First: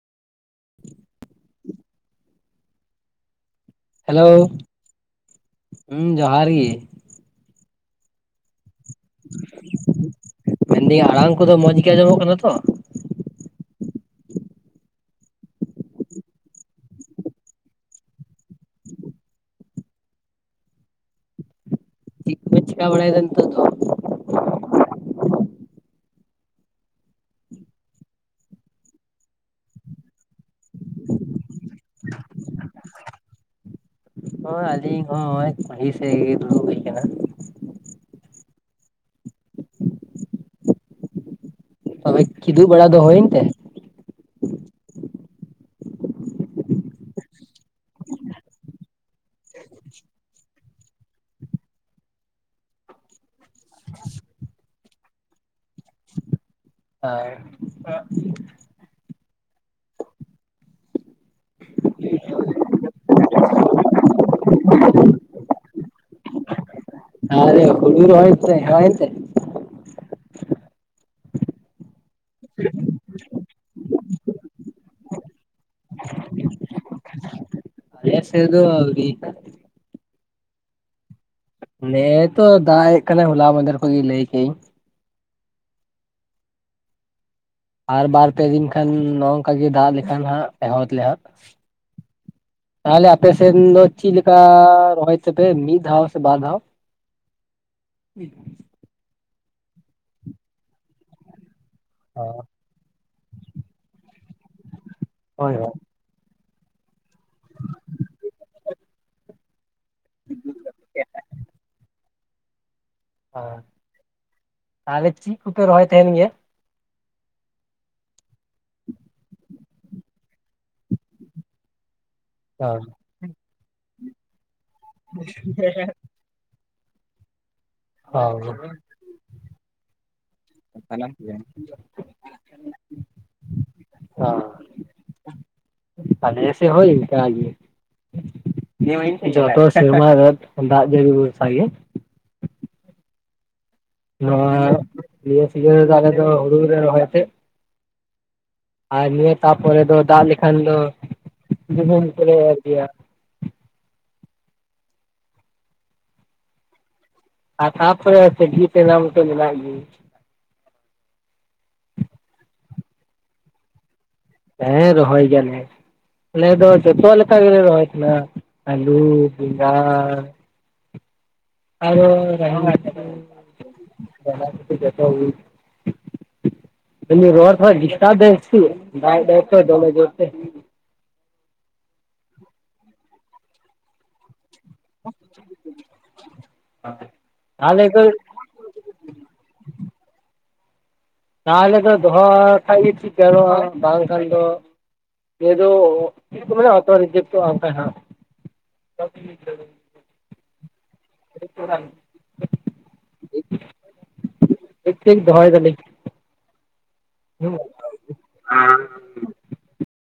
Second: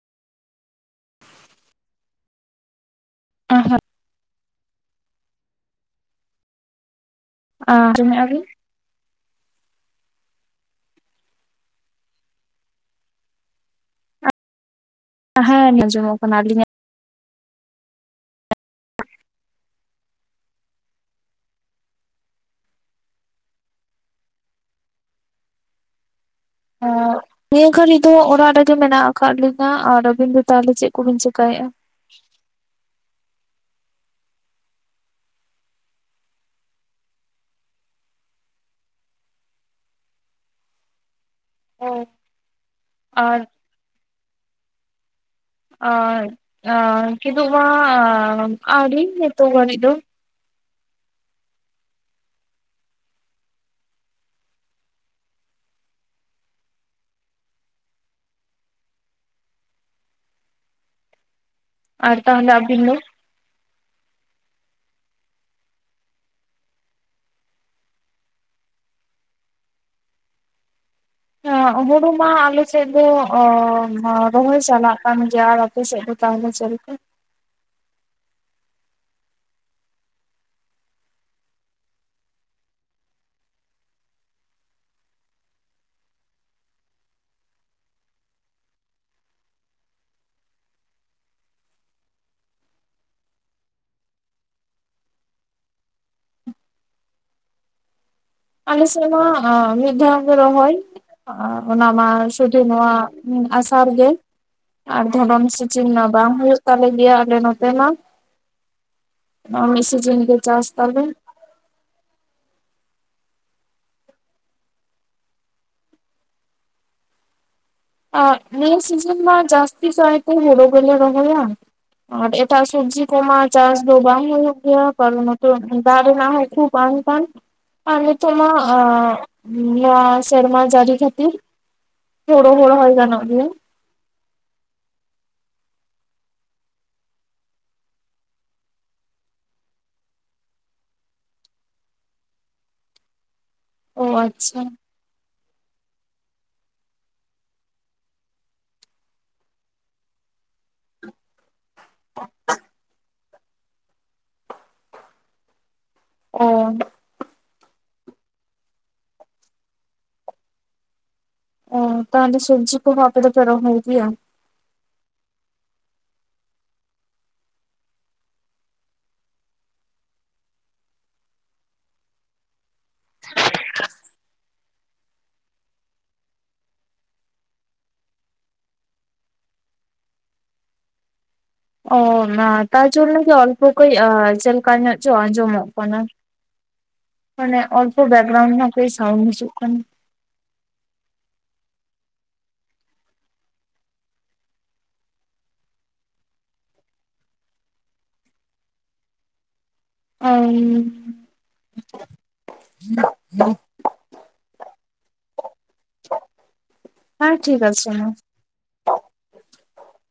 ᱮᱸ ᱦᱮᱜ ᱾ ᱦᱮᱞᱳ ᱦᱩᱸ ᱡᱚᱦᱟᱨ ᱜᱮ ᱾ ᱟᱸᱢᱚᱢ ᱮᱜᱟ ᱵᱤᱱ? ᱢᱮᱱ ᱫᱤᱹᱧ ᱟᱲᱟᱝ ᱠᱚᱫᱚ ᱢᱚᱡᱽ ᱜᱮ ᱟᱸᱡᱚᱢᱚᱜ ᱠᱟᱱᱟ ᱛᱚ? ᱦᱮᱸ ᱟᱸᱡᱚᱢᱚᱜ ᱠᱟᱱᱟ, ᱟᱹᱞᱤᱧ ᱟᱜ? [unintelligible] ᱪᱮᱠᱟ ᱵᱟᱲᱟᱭ ᱫᱟ ᱱᱤᱛᱚᱜ ᱫᱚ ᱱᱤᱭᱟᱹ ᱜᱷᱟᱹᱲᱤᱡ ᱫᱚ ᱚᱲᱟᱜ ᱨᱮ ᱜᱮ ᱢᱮᱱᱟᱜ ᱟᱠᱟᱜ ᱞᱤᱧᱟᱹ ᱟᱨ ᱟᱹᱵᱤᱱ ᱫᱚ ᱛᱟᱦᱞᱮ ᱪᱮᱫ ᱠᱚ ᱵᱤᱱ ᱪᱮᱠᱟᱭᱮᱜᱼᱟ? [inaudible] ᱦᱳᱭ ᱟᱹᱞᱤᱧ ᱦᱚᱸ ᱱᱚᱜᱼᱚᱭ ᱠᱩᱞᱦᱤ ᱥᱮᱜ ᱜᱮ ᱫᱩᱲᱩᱵ ᱦᱩᱭ ᱠᱟᱱᱟ ᱾ ᱚ ᱛᱚᱵᱮ ᱠᱤᱫᱩᱜ ᱵᱟᱲᱟ ᱫᱚ ᱦᱩᱭ ᱮᱱ ᱟᱨ ᱛᱮ ᱚᱸ ᱚᱸ ᱠᱤᱫᱩᱜ ᱢᱟ ᱟᱹᱣᱨᱤ ᱱᱤᱛᱳᱜ ᱦᱟᱵᱤᱡ ᱫᱚ [inaudible] [unintelligible] ᱟᱨ ᱛᱟᱦᱚᱞᱮ ᱟᱵᱤᱱ ᱫᱚ [inaudible] ᱟᱨᱮ ᱦᱩᱲᱩ ᱨᱚᱦᱚᱭ ᱛᱮ ᱦᱚᱭᱛᱮ ᱦᱩᱲᱩ ᱢᱟ ᱟᱞᱮ ᱥᱮᱫ ᱫᱚ ᱨᱚᱦᱚᱭ ᱪᱟᱞᱟᱜ ᱠᱟᱱ ᱜᱮᱭᱟ ᱟᱯᱮ ᱥᱮᱫ ᱫᱚ ᱛᱟᱦᱚᱞᱮ ᱪᱮᱫ ᱞᱮᱠᱟ ᱟᱞᱮ ᱥᱮᱫ ᱫᱚ ᱟᱣᱹᱨᱤᱭᱟ ᱱᱮᱜ- ᱮ ᱛᱚ ᱫᱟᱜ ᱦᱮᱡ ᱠᱟᱱᱟᱭ ᱦᱚᱞᱟ ᱢᱟᱫᱷᱮᱨ ᱠᱷᱚᱡ ᱜᱮ ᱞᱟᱹᱭ ᱠᱮᱫ ᱟᱹᱧ ᱟᱨ ᱵᱟᱨ ᱯᱮ ᱫᱤᱱ ᱠᱷᱟᱱ ᱱᱚᱜ ᱱᱚᱝᱠᱟ ᱜᱮ ᱫᱟᱜ ᱞᱮᱠᱷᱟᱱ ᱦᱟᱸᱜ ᱮᱦᱚᱵ ᱞᱮ ᱦᱟᱸᱜ [inaudible] ᱛᱟᱦᱚᱞᱮ ᱟᱯᱮᱥᱮᱫ ᱫᱚ ᱪᱮᱫ ᱞᱮᱠᱟ ᱨᱚᱦᱚᱭ ᱛᱮᱯᱮ ᱢᱤᱫ ᱫᱷᱟᱣ ᱥᱮ ᱵᱟᱨ ᱫᱷᱟᱣ [unintelligible] ᱟᱞᱮ ᱥᱮᱡ ᱢᱟ ᱢᱤᱫ ᱫᱷᱟᱣ ᱜᱮ ᱨᱚᱦᱚᱭ ᱚᱱᱟ ᱢᱟ [unintelligible] ᱱᱚᱣᱟ ᱟᱥᱟᱲ ᱜᱮ ᱟᱨ ᱫᱷᱚᱨᱚᱱ ᱦᱳᱭ ᱦᱳᱭ ᱥᱮᱡᱤᱱ ᱢᱟ ᱵᱟᱝ ᱦᱳᱭᱳᱜ ᱛᱟᱞᱮ ᱜᱮᱭᱟ ᱟᱞᱮ ᱱᱚᱛᱮ ᱢᱟ ᱢᱤᱫ ᱥᱤ ᱡᱤᱱ ᱜᱮ ᱪᱟᱥ ᱛᱟᱞᱮ ᱟ ᱛᱟᱦᱞᱮ ᱪᱮᱫ ᱠᱚᱯᱮ ᱨᱚᱦᱚᱭ ᱛᱟᱦᱮᱱ ᱜᱮᱭᱟ ᱟᱜ ᱱᱤᱭᱟ ᱥᱤᱡᱤᱱ ᱢᱟ ᱡᱟᱥᱹᱛᱤ ᱠᱟᱭ ᱛᱮ ᱦᱩᱲᱳ ᱠᱚ ᱜᱮᱞᱮ ᱨᱚᱦᱚᱭᱟ ᱟᱨ ᱮᱴᱟᱜ ᱜᱮᱭᱟ? ᱥᱚᱵᱡᱤ ᱠᱚᱢᱟ ᱪᱟᱥ ᱫᱚ ᱵᱟᱝ ᱦᱩᱭᱩᱜ ᱜᱮᱭᱟ ᱠᱟᱨᱟᱱ ᱫᱟᱜ ᱨᱮᱱᱟᱜ ᱦᱚ ᱠᱷᱩᱵ ᱯᱟᱱᱴᱟᱱ ᱟᱨ ᱱᱤᱛᱚᱜ ᱢᱟ ᱟᱜ ᱱᱤᱭᱟᱹ ᱥᱮᱨᱢᱟ ᱡᱟᱲᱤ ᱠᱷᱟᱹᱛᱤᱨ [inaudible] [unintelligible] ᱨᱚᱦᱚᱭ ᱜᱟᱱᱚᱜ ᱜᱮᱭᱟ ᱚ ᱟᱞᱮ ᱥᱮᱫ ᱦᱚᱸ ᱤᱱᱠᱟ ᱜᱮ ᱡᱚᱛᱚ ᱥᱮᱨᱢᱟ ᱨᱮ ᱫᱟᱜ ᱡᱟᱹᱲᱤ ᱵᱚᱨᱥᱟ ᱜᱮ ᱚ ᱱᱚᱣᱟ ᱟᱪᱪᱷᱟ ᱱᱤᱭᱟᱹ ᱥᱤᱡᱤᱱ ᱨᱮᱫᱚ ᱟᱞᱮᱫᱚ ᱦᱩᱲᱩ ᱞᱮ ᱨᱚᱦᱚᱭ ᱛᱮ ᱟᱨ ᱱᱤᱭᱟᱹ ᱛᱟᱯᱚᱨᱮ ᱫᱚ ᱫᱟᱜ ᱞᱮᱠᱷᱟᱱ ᱫᱚ ᱜᱩᱦᱩᱢ ᱠᱚᱞᱮ ᱮᱨ ᱜᱮᱭᱟ ᱚ ᱟᱨ ᱛᱟᱯᱚᱨᱮ [unintelligible] ᱢᱟᱛᱚ ᱢᱮᱱᱟᱜ ᱜᱮ ᱚ ᱛᱟᱦᱚᱞᱮ ᱥᱩᱵᱡᱤ ᱠᱚᱦᱚᱸ ᱟᱯᱮ ᱫᱚᱯᱮ ᱨᱚᱦᱚᱭ ᱜᱮᱭᱟ ᱦᱮᱸ ᱨᱚᱦᱚᱭ ᱜᱮᱭᱟᱞᱮ ᱟᱞᱮ ᱫᱚ ᱡᱚᱛᱚ ᱞᱮᱠᱟ ᱜᱮᱞᱮ ᱨᱚᱦᱚᱭ [unintelligible] ᱟᱞᱩ ᱵᱮᱸᱜᱟᱲ ᱟᱨᱚ [unintelligible] ᱨᱚᱲ ᱠᱚᱦᱚ ᱰᱤᱥᱴᱟᱯ ᱫᱟᱭ ᱥᱮ ᱪᱮᱫ ᱫᱟᱜ ᱫᱟᱭ ᱛᱚ ᱫᱚᱢᱮ ᱡᱳᱨ ᱛᱮ ᱚ ᱛᱟᱨ ᱡᱟᱱᱱᱮ ᱜᱮ ᱚᱞᱯᱚ ᱠᱟᱹᱡ ᱡᱮᱞ ᱠᱟ ᱧᱚᱜ ᱪᱚ ᱟᱸᱡᱚᱢᱚᱜ ᱠᱟᱱᱟ ᱢᱟᱱᱮ ᱛᱟᱦᱚᱞᱮ ᱚᱞᱯᱚ ᱮᱠᱴᱩ ᱵᱮᱜᱨᱟᱣᱩᱱ ᱦᱚᱸ ᱠᱟᱹᱡ ᱥᱟᱣᱩᱱᱰ ᱦᱤᱡᱩᱜ ᱠᱟᱱᱟ ᱛᱟᱦᱚᱞᱮ ᱫᱚ ᱫᱚᱦᱚ ᱠᱷᱟ ᱜᱮ ᱴᱷᱤᱠᱟᱨᱚᱜᱼᱟ ᱵᱟᱝᱠᱷᱟᱱ ᱫᱚ [unintelligible] ᱚᱴᱳ ᱨᱤᱡᱮᱠᱴ ᱚᱜ - ᱟ ᱵᱟᱝᱠᱷᱟᱡ ᱦᱟᱜ ᱚ [unintelligible] ᱴᱤᱠ ᱴᱤᱠ ᱫᱚᱦᱚᱭ ᱫᱟᱞᱤᱧ ᱦᱮᱸ ᱦᱩᱸ᱾ ᱴᱷᱤᱠ ᱟᱪᱷᱮ [inaudible]